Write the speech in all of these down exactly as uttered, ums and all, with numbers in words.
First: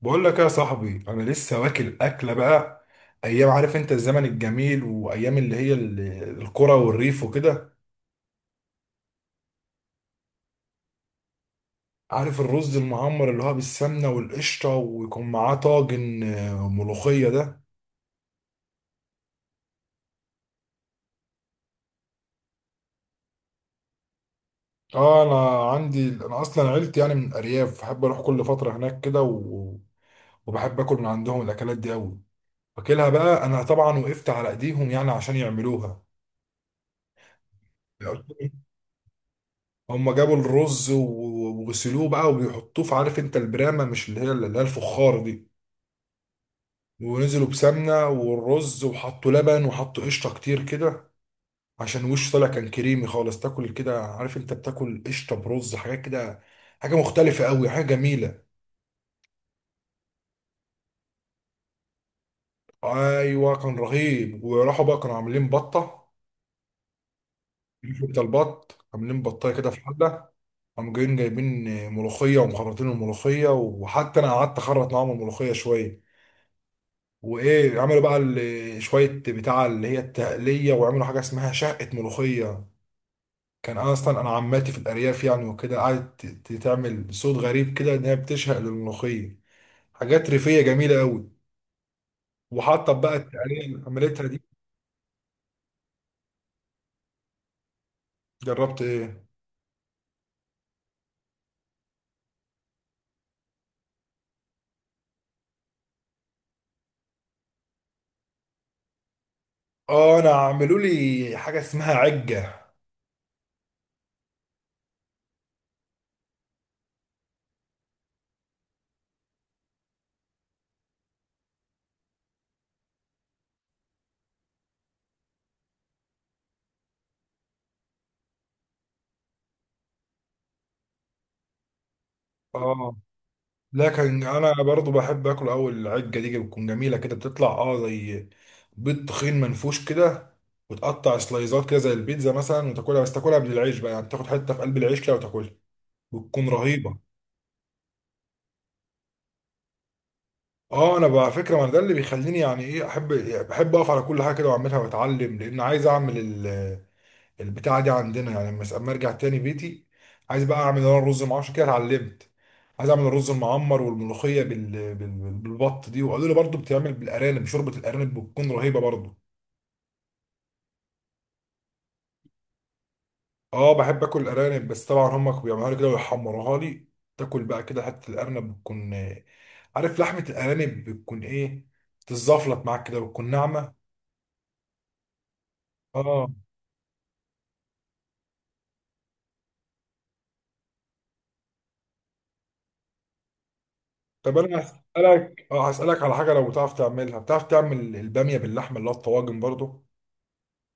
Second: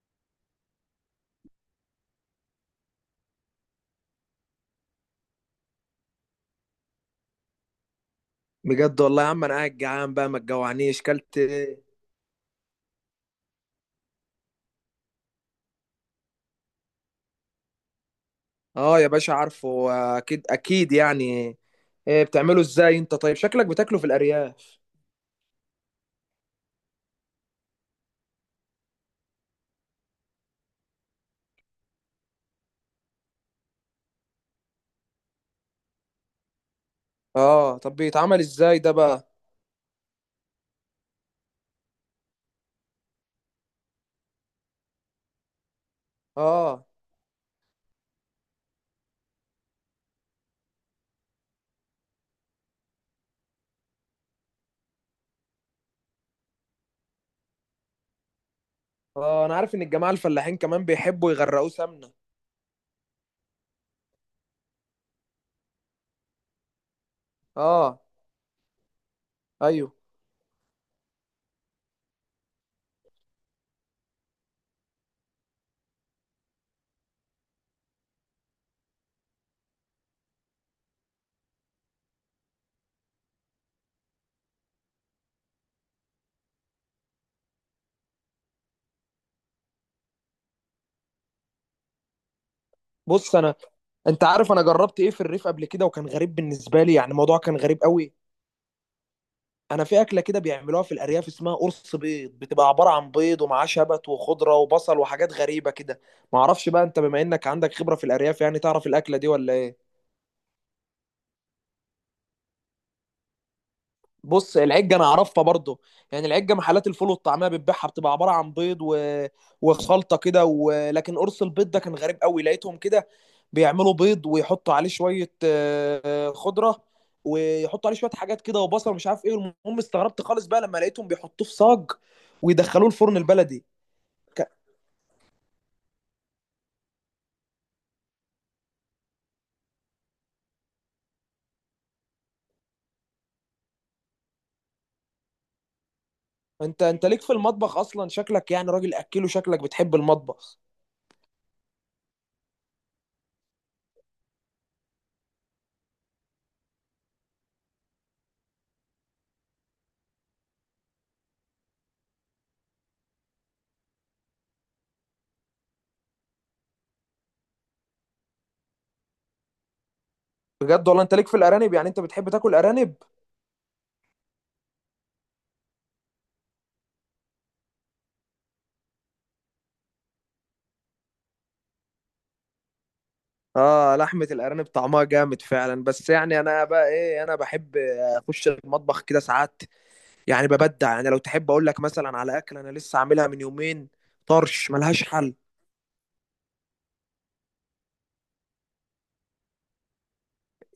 بقول لك يا صاحبي، انا لسه واكل اكله بقى ايام. عارف انت الزمن الجميل وايام اللي هي ال- القرى والريف وكده. بجد والله يا عم، انا قاعد جعان بقى، ما تجوعنيش. كلت إيه؟ عارف الرز المعمر اللي هو بالسمنه والقشطه، ويكون معاه طاجن آه، ملوخيه ده. اه يا باشا، عارفه. اكيد اكيد، يعني إيه بتعمله ازاي انت؟ طيب شكلك بتاكله في الارياف. اه انا عندي، انا اصلا عيلتي يعني من الارياف، بحب اروح كل فتره هناك كده و... وبحب اكل من عندهم الاكلات دي قوي. واكلها بقى انا طبعا، وقفت على ايديهم يعني عشان يعملوها. اه، طب بيتعمل ازاي ده بقى؟ هم جابوا الرز و- وغسلوه بقى وبيحطوه في، عارف انت، البرامه، مش اللي هي اللي هي الفخار دي. اه ونزلوا بسمنه والرز، وحطوا لبن وحطوا قشطه كتير كده عشان وشه طالع كان كريمي خالص. تاكل كده، عارف انت، بتاكل قشطه برز، حاجات كده، حاجه مختلفه قوي، حاجه جميله. اه انا عارف ان الجماعه الفلاحين كمان بيحبوا يغرقوه سمنه. ايوه كان رهيب. وراحوا بقى كانوا عاملين بطه. اه، عارف انت البط عاملين بطايه كده في ايوه. حله. قاموا جايين جايبين ملوخيه، ومخرطين الملوخيه، وحتى انا قعدت اخرط معاهم الملوخيه شويه. وايه، عملوا بقى ال- شويه بتاع اللي هي التقليه، وعملوا حاجه اسمها شقه ملوخيه. كان اصلا انا عماتي في الارياف يعني وكده، قعدت ت- تعمل صوت غريب كده ان هي بتشهق للملوخيه. حاجات ريفيه جميله قوي. وحاطه بقى بص، انا التقليه اللي انت عملتها دي. عارف انا جربت ايه في الريف قبل كده؟ وكان غريب بالنسبه لي، يعني الموضوع كان غريب قوي. جربت ايه؟ انا في اكله كده بيعملوها في الارياف اسمها قرص بيض، بتبقى عباره عن بيض ومعاه شبت وخضره وبصل وحاجات غريبه كده. ما اعرفش بقى، انت بما انك عندك خبره في الارياف، يعني تعرف الاكله دي ولا ايه؟ اه انا عملوا لي حاجه اسمها عجه. بص، العجه انا اعرفها برضو. يعني العجه محلات الفول والطعميه بتبيعها، بتبقى عباره عن بيض و... وخلطه كده و... لكن قرص البيض ده كان غريب قوي، لقيتهم كده بيعملوا بيض ويحطوا عليه شويه آه، آه، خضره، ويحطوا عليه شويه حاجات كده وبصل ومش عارف ايه. المهم استغربت خالص بقى لما لقيتهم بيحطوه في صاج ويدخلوه اه الفرن البلدي. لكن ك... انا برضو بحب اكل. اول، العجه دي بتكون جميله كده، بتطلع اه زي بيض تخين منفوش كده. وتقطع سلايزات كده زي البيتزا مثلا، وتاكلها، بس تاكلها من العيش بقى، يعني تاخد حته في قلب العيش كده وتاكلها. بتكون انت رهيبه. انت ليك في المطبخ اصلا، شكلك يعني راجل اكله، شكلك بتحب المطبخ. اه انا بقى على فكره، ما أنا ده اللي بيخليني يعني ايه احب. بحب اقف على كل حاجه كده واعملها واتعلم، لان عايز اعمل البتاعة دي عندنا يعني لما، اما ارجع تاني بيتي عايز بقى اعمل انا الرز، مع عشان كده اتعلمت. عايز اعمل الرز المعمر، والملوخية بال... بال... بالبط دي. وقالوا لي برضو بتعمل بالارانب، شوربة الارانب بتكون رهيبة برضو. بجد والله، انت ليك في الارانب؟ يعني انت بتحب تاكل ارانب؟ اه بحب اكل الارانب، بس طبعا هم بيعملوها لي كده ويحمروها لي. تاكل بقى كده حتة الارنب بتكون آه، عارف لحمة الارانب بتكون ايه، تتزفلط معاك كده، بتكون ناعمة. اه، لحمة الارانب طعمها جامد فعلا. بس اه يعني انا بقى ايه، انا بحب اخش المطبخ كده ساعات. يعني ببدع يعني، لو تحب اقول لك مثلا على اكل انا لسه عاملها من يومين. طب انا طرش ملهاش حل، هسألك، اه هسألك على حاجة لو بتعرف تعملها. بتعرف تعمل البامية باللحمة اللي هو الطواجن برضو؟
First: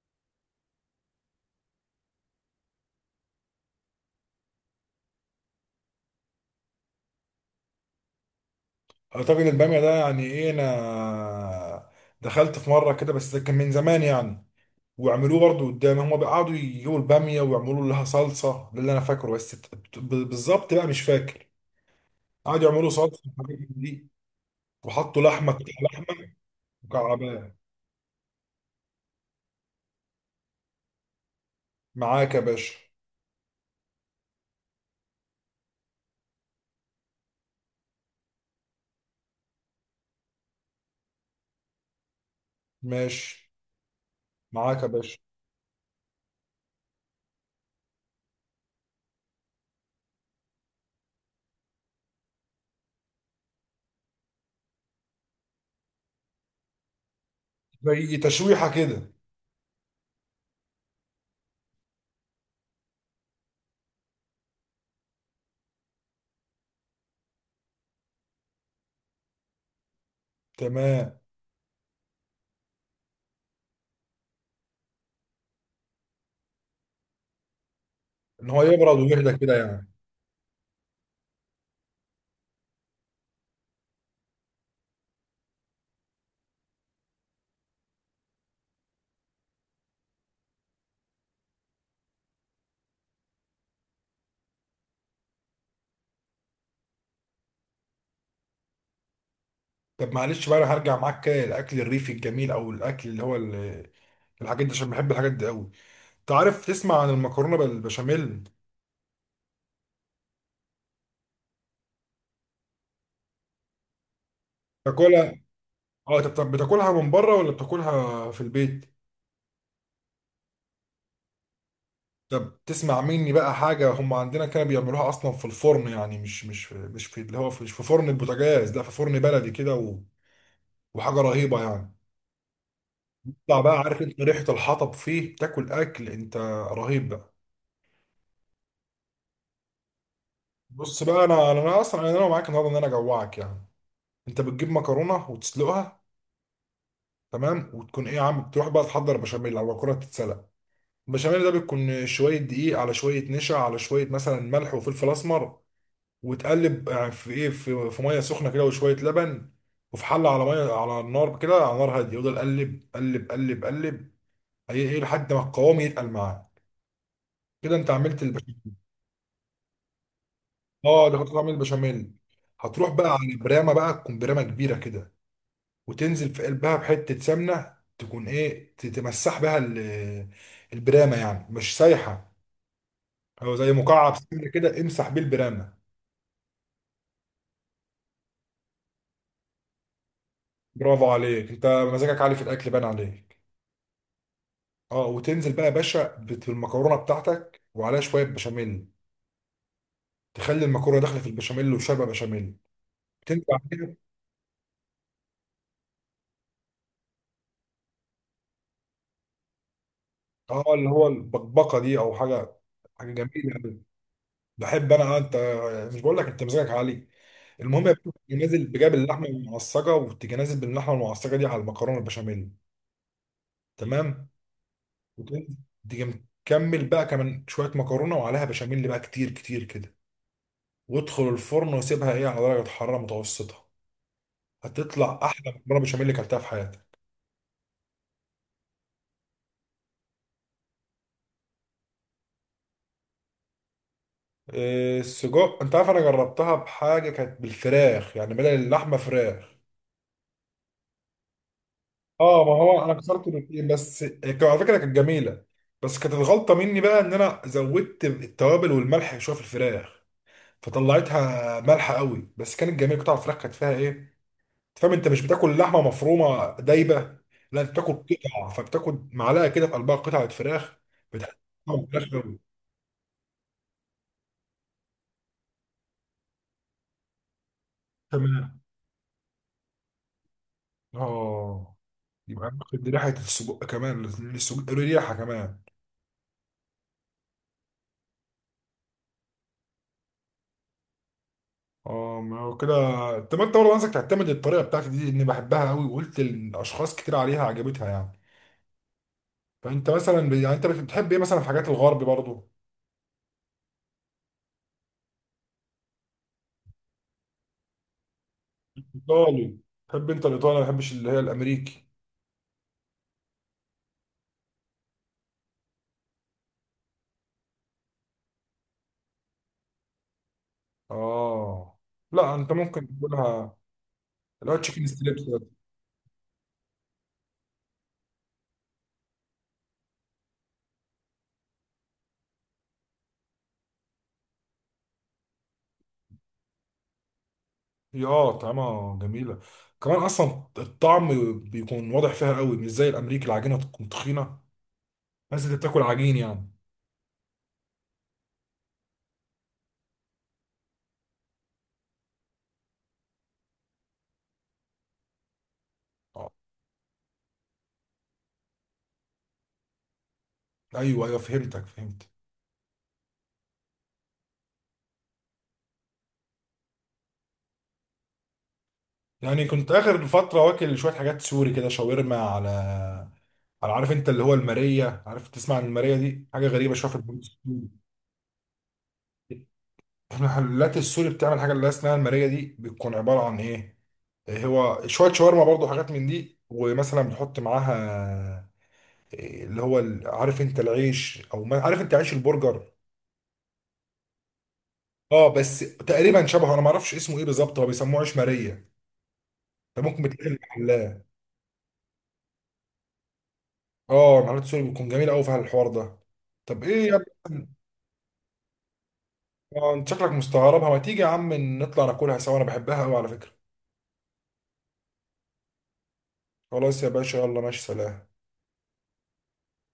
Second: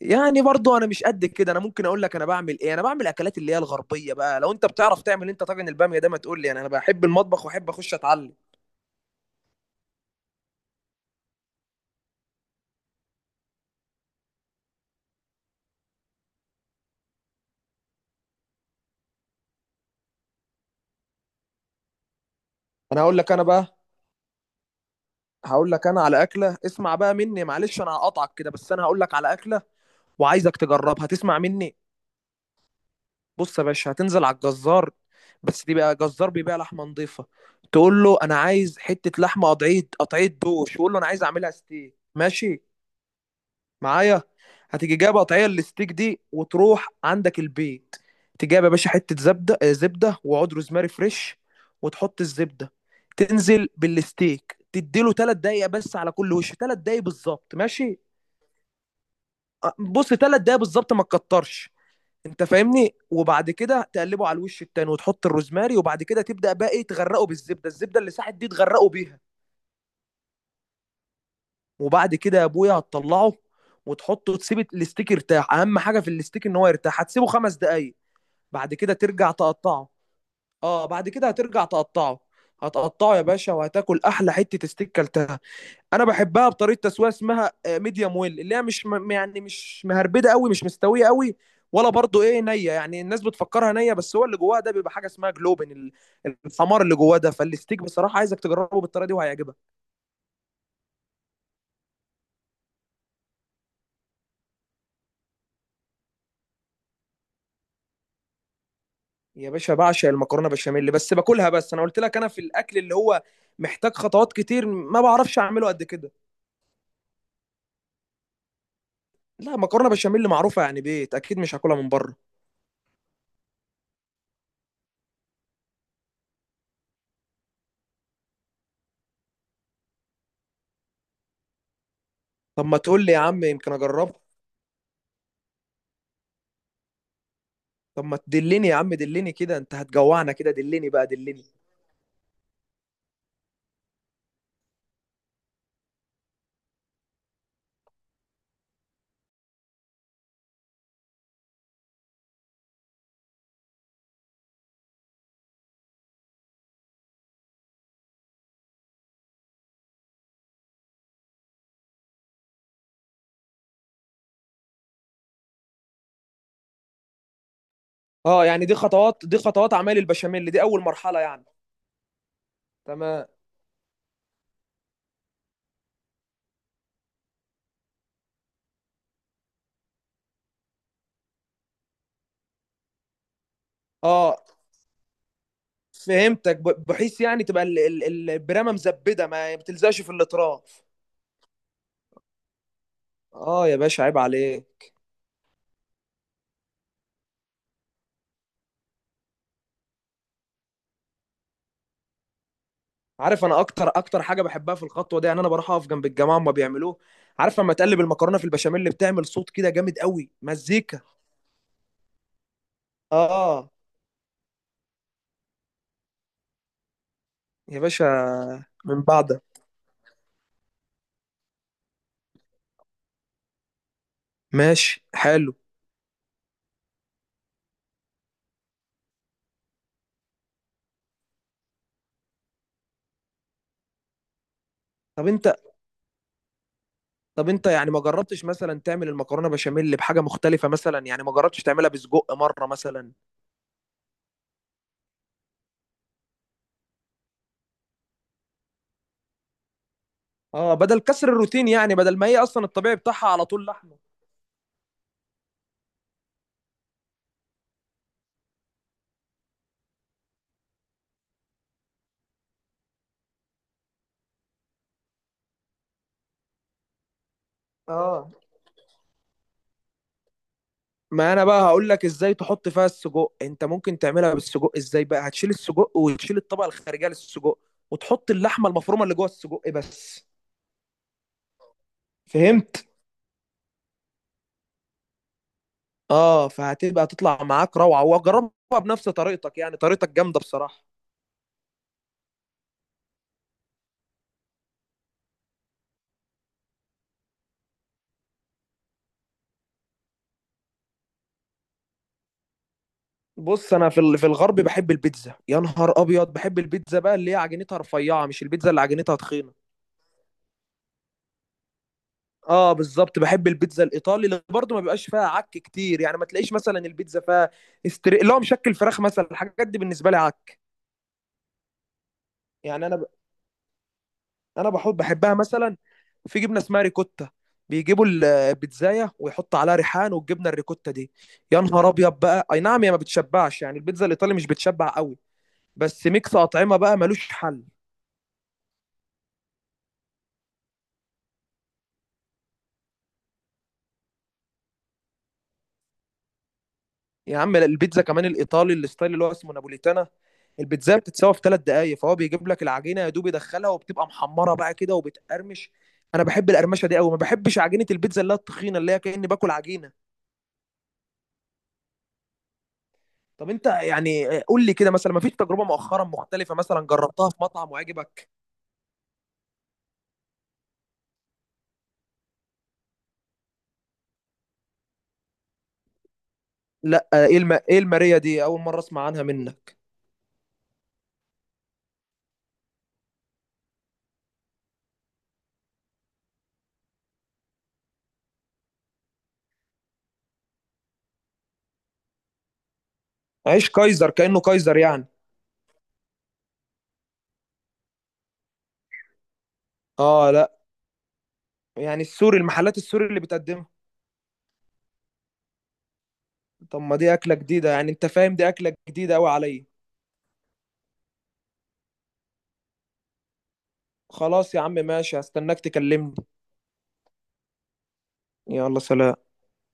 يعني برضو انا مش قد كده. انا ممكن اقول لك انا بعمل ايه. انا بعمل اكلات اللي هي الغربية بقى. لو انت بتعرف تعمل انت طاجن البامية ده ما تقول لي، يعني انا بحب المطبخ واحب اخش اتعلم. اعتقد البامية ده، يعني ايه، انا دخلت في مرة كده بس ده كان من زمان يعني. وعملوه برضه قدامي. هما بيقعدوا يجيبوا البامية ويعملوا لها صلصة، ده اللي انا فاكره، بس ت- ت- ب- بالظبط بقى مش فاكر. قعدوا يعملوا انا هقول صلصة لك، انا وحاجات من بقى دي، وحطوا لحمة، قطع هقول لك انا لحمة على اكله. اسمع بقى مني، مكعبات. معلش انا هقطعك كده، بس انا هقول لك على اكله وعايزك تجربها. هتسمع مني. معاك يا باشا. بص يا باشا، هتنزل على الجزار، بس دي بقى جزار بيبيع لحمه نظيفه. تقول له انا عايز حته لحمه قطعيه قطعيه دوش، وقول له انا عايز اعملها ستيك. ماشي ماشي. معايا؟ معاك يا هتيجي جايب باشا. قطعيه الستيك دي وتروح عندك البيت، تجيب يا باشا حته زبده آه، زبده وعود روزماري فريش. وتحط الزبده، تنزل بالستيك، تديله ثلاث دقايق بس على كل وش، ثلاث دقايق بالظبط. ماشي؟ زي تشويحة كده. بص، ثلاث دقايق بالظبط، ما تكترش، انت فاهمني. وبعد كده تقلبه على الوش التاني وتحط الروزماري. وبعد كده تبدا بقى ايه، تغرقه بالزبده، الزبده اللي ساحت دي تغرقه بيها. تمام. وبعد كده يا ابويا هتطلعه وتحطه، تسيب الاستيك يرتاح. اهم حاجه في الاستيك ان هو يرتاح، هتسيبه خمس دقايق. ان هو بعد كده يبرد ترجع ويهدى كده يعني. تقطعه. اه، بعد كده هترجع تقطعه. هتقطعه يا باشا، وهتاكل احلى حته استيك كلتها. انا بحبها بطريقه تسويه اسمها ميديوم ويل، اللي هي مش م- يعني مش مهربده قوي، مش مستويه قوي، ولا برضو ايه نيه. يعني الناس بتفكرها نيه، بس هو اللي جواها ده بيبقى حاجه اسمها جلوبن ال- الحمار اللي جواه ده، فالستيك بصراحه عايزك تجربه بالطريقه دي، وهيعجبك. طب معلش بقى، انا هرجع معاك كده للاكل الريفي الجميل، او الاكل اللي هو ال- الحاجات دي، عشان بحب الحاجات دي قوي. تعرف، تسمع عن المكرونه بالبشاميل؟ يا باشا، بعشق المكرونه بشاميل بس باكلها. بس انا قلت لك انا في الاكل اللي هو محتاج خطوات كتير، ما بعرفش تاكلها؟ اعمله قد كده. اه انت بتا- بتاكلها من بره ولا بتاكلها في البيت؟ لا، مكرونه بشاميل معروفه يعني، بيت اكيد مش هاكلها من بره. طب تسمع مني بقى حاجه. هم عندنا كانوا بيعملوها اصلا في الفرن يعني، مش مش في مش في اللي هو في- مش في فرن البوتاجاز، لا في فرن بلدي كده و... وحاجه رهيبه يعني. طب ما تقول لي يا عم، تطلع يمكن بقى، عارف انت اجربها. ريحه الحطب فيه، تاكل اكل انت رهيب بقى. طب ما تدلني يا عم، دلني كده، انت هتجوعنا كده، دلني بص بقى بقى دلني. انا انا أنا اصلا انا معاك النهارده ان انا اجوعك يعني. انت بتجيب مكرونه وتسلقها. تمام. وتكون ايه، يا عم، بتروح بقى تحضر بشاميل، او مكرونه تتسلق. البشاميل ده بيكون شوية دقيق، على شوية نشا، على شوية مثلا ملح وفلفل أسمر. وتقلب يعني في، إيه، في, في مية سخنة كده وشوية لبن. وفي حلة على مية على النار كده، على نار هادية، يفضل قلب قلب قلب قلب إيه إيه لحد ما القوام يتقل معاه. كده أنت عملت اه، يعني البشاميل. دي خطوات، دي خطوات اعمال البشاميل دي، اول أه ده مرحله كنت يعني. عامل البشاميل. هتروح بقى تمام. على برامة، بقى تكون برامة كبيرة كده. وتنزل في قلبها بحتة سمنة، تكون إيه، ت- تمسح بها ال- البرامة، يعني مش سايحة، هو زي مكعب اه، سمنة كده، امسح بيه البرامة. فهمتك، ب- بحيث يعني تبقى ال- ال- البرامه مزبده ما بتلزقش في الاطراف. برافو عليك، انت مزاجك عالي في الاكل، باين عليك. اه يا باشا، عيب عليك. اه، وتنزل بقى يا باشا بت- بالمكرونه بتاعتك، وعليها شويه بشاميل. تخلي المكرونه داخله في البشاميل وشاربه بشاميل. تنزل عارف، انا اكتر عليها. اكتر حاجه بحبها في الخطوه دي، يعني انا بروح اقف جنب الجماعه وما بيعملوه. عارف لما تقلب المكرونه في البشاميل، اللي بتعمل صوت كده جامد قوي، اه اللي مزيكا. هو البقبقه دي او حاجه، حاجه جميله اه قوي. بحب انا آه، انت، مش بقول لك انت مزاجك عالي. يا المهم يا باشا، باشا، تيجي نازل بجاب من اللحمه بعدها. المعصجه، وتيجي نازل باللحمه المعصجه دي على المكرونه البشاميل. تمام. ماشي، حلو. وتنزل. تيجي مكمل بقى كمان شويه مكرونه، وعليها بشاميل بقى كتير كتير كده. وادخل الفرن، وسيبها ايه على درجه حراره متوسطه. هتطلع طب احلى انت مكرونه بشاميل اللي اكلتها في حياتك. طب انت يعني ما جربتش مثلا تعمل المكرونه بشاميل بحاجه مختلفه مثلا؟ يعني ما جربتش تعملها بسجق مره مثلا؟ إيه، السجق، انت عارف انا جربتها بحاجه كانت بالفراخ، يعني بدل اللحمه فراخ. اه، بدل كسر الروتين، يعني بدل ما هي اه ما اصلا هو انا الطبيعي بتاعها كسرت على طول الاثنين، لحمه. بس هي على فكره كانت جميله. بس كانت الغلطه مني بقى ان انا زودت التوابل والملح شويه في الفراخ، فطلعتها مالحه قوي. بس كانت جميله، قطع الفراخ كانت فيها ايه، فاهم، انت مش بتاكل لحمه مفرومه دايبه، لا انت بتاكل اه، قطع، فبتاكل معلقه كده في قلبها قطعه فراخ. بتحس ما انا بقى طعم هقول لك الفراخ ازاي قوي. تحط فيها السجق. انت ممكن تعملها بالسجق ازاي بقى؟ هتشيل السجق وتشيل الطبقه الخارجيه للسجق، وتحط تمام. اللحمه المفرومه اللي جوه السجق بس. اه، يبقى فهمت. دي ريحه السجق كمان، السجق له ريحه كمان. اه، فهتبقى تطلع معاك روعه، وجربها بنفس طريقتك. يعني طريقتك جامده بصراحه. اه، ما هو كده. طب انت برضه، عايزك تعتمد الطريقه بتاعتي دي، اني بحبها قوي وقلت الاشخاص كتير عليها عجبتها يعني. فانت مثلا ب- يعني انت بتحب ايه مثلا في حاجات الغرب برضه؟ بص انا في ال- في الغرب بحب البيتزا. يا نهار ابيض، بحب البيتزا بقى اللي هي عجينتها رفيعه، مش البيتزا اللي عجينتها تخينه. ايطالي؟ تحب انت الايطالي، ما بحبش اللي هي الامريكي. اه، بالظبط بحب البيتزا الايطالي، اللي برضه ما بيبقاش فيها عك كتير. يعني ما تلاقيش مثلا البيتزا فيها استري... اللي هو مشكل فراخ مثلا. الحاجات دي بالنسبه لي عك. اه لا انت يعني انا ممكن ب... تقولها، اللي هو انا تشيكن بحب ستريبس بحبها ده. مثلا في جبنه اسمها ريكوتا، بيجيبوا ال- البيتزايه ويحطوا عليها ريحان والجبنه الريكوتا دي. يا نهار ابيض بقى. اي نعم، هي ما بتشبعش يعني، البيتزا الايطالي مش بتشبع قوي، بس ميكس اطعمه بقى ملوش حل. هي اه طعمها جميله. كمان اصلا الطعم بيكون واضح فيها قوي، مش زي الامريكي العجينه تكون تخينه، بس انت بتاكل عجين يعني. يا عم، البيتزا كمان الايطالي الستايل اللي هو اسمه نابوليتانا، البيتزا بتتسوى في ثلاث دقايق، فهو بيجيب لك العجينه يا دوب يدخلها وبتبقى محمره بقى كده وبتقرمش. انا آه. بحب القرمشه دي قوي. ما بحبش عجينه البيتزا اللي هي التخينه، اللي هي كاني باكل عجينه. ايوه ايوه فهمتك، فهمت. طب انت يعني آه، قول لي كده، مثلا ما فيش تجربه مؤخرا مختلفه مثلا جربتها في مطعم وعجبك؟ يعني كنت اخر فتره واكل شويه حاجات سوري كده، شاورما، على على، عارف انت اللي هو الماريه. عارف، تسمع عن الماريه دي؟ حاجه غريبه شويه في لا البيوت آه، ايه الم... السوري. ايه الماريا دي، اول مره اسمع عنها منك. المحلات السوري بتعمل حاجه اللي اسمها الماريه دي، بتكون عباره عن ايه، هو شويه شاورما برضو حاجات من دي، ومثلا بتحط معاها إيه، اللي هو ال- عارف انت العيش، او ما، عارف انت عيش البرجر. عيش كايزر، كانه كايزر يعني. اه بس تقريبا شبهه، انا ما اعرفش اسمه ايه بالظبط، هو بيسموه عيش ماريه ده. ممكن بتلاقي في اه، لا المحلات. يعني السوري، المحلات السوري اللي بتقدمها. اه المحلات السوري بتكون جميله قوي في الحوار ده. طب طب ايه ما يا دي اكله ابني، جديده يعني، انت فاهم دي اكله جديده قوي عليا. آه، انت شكلك مستغربها. ما تيجي يا عم نطلع ناكلها سوا، انا بحبها قوي على فكره. خلاص يا عم، ماشي، هستناك تكلمني. خلاص يا باشا، يلا ماشي، سلام. يلا، سلام.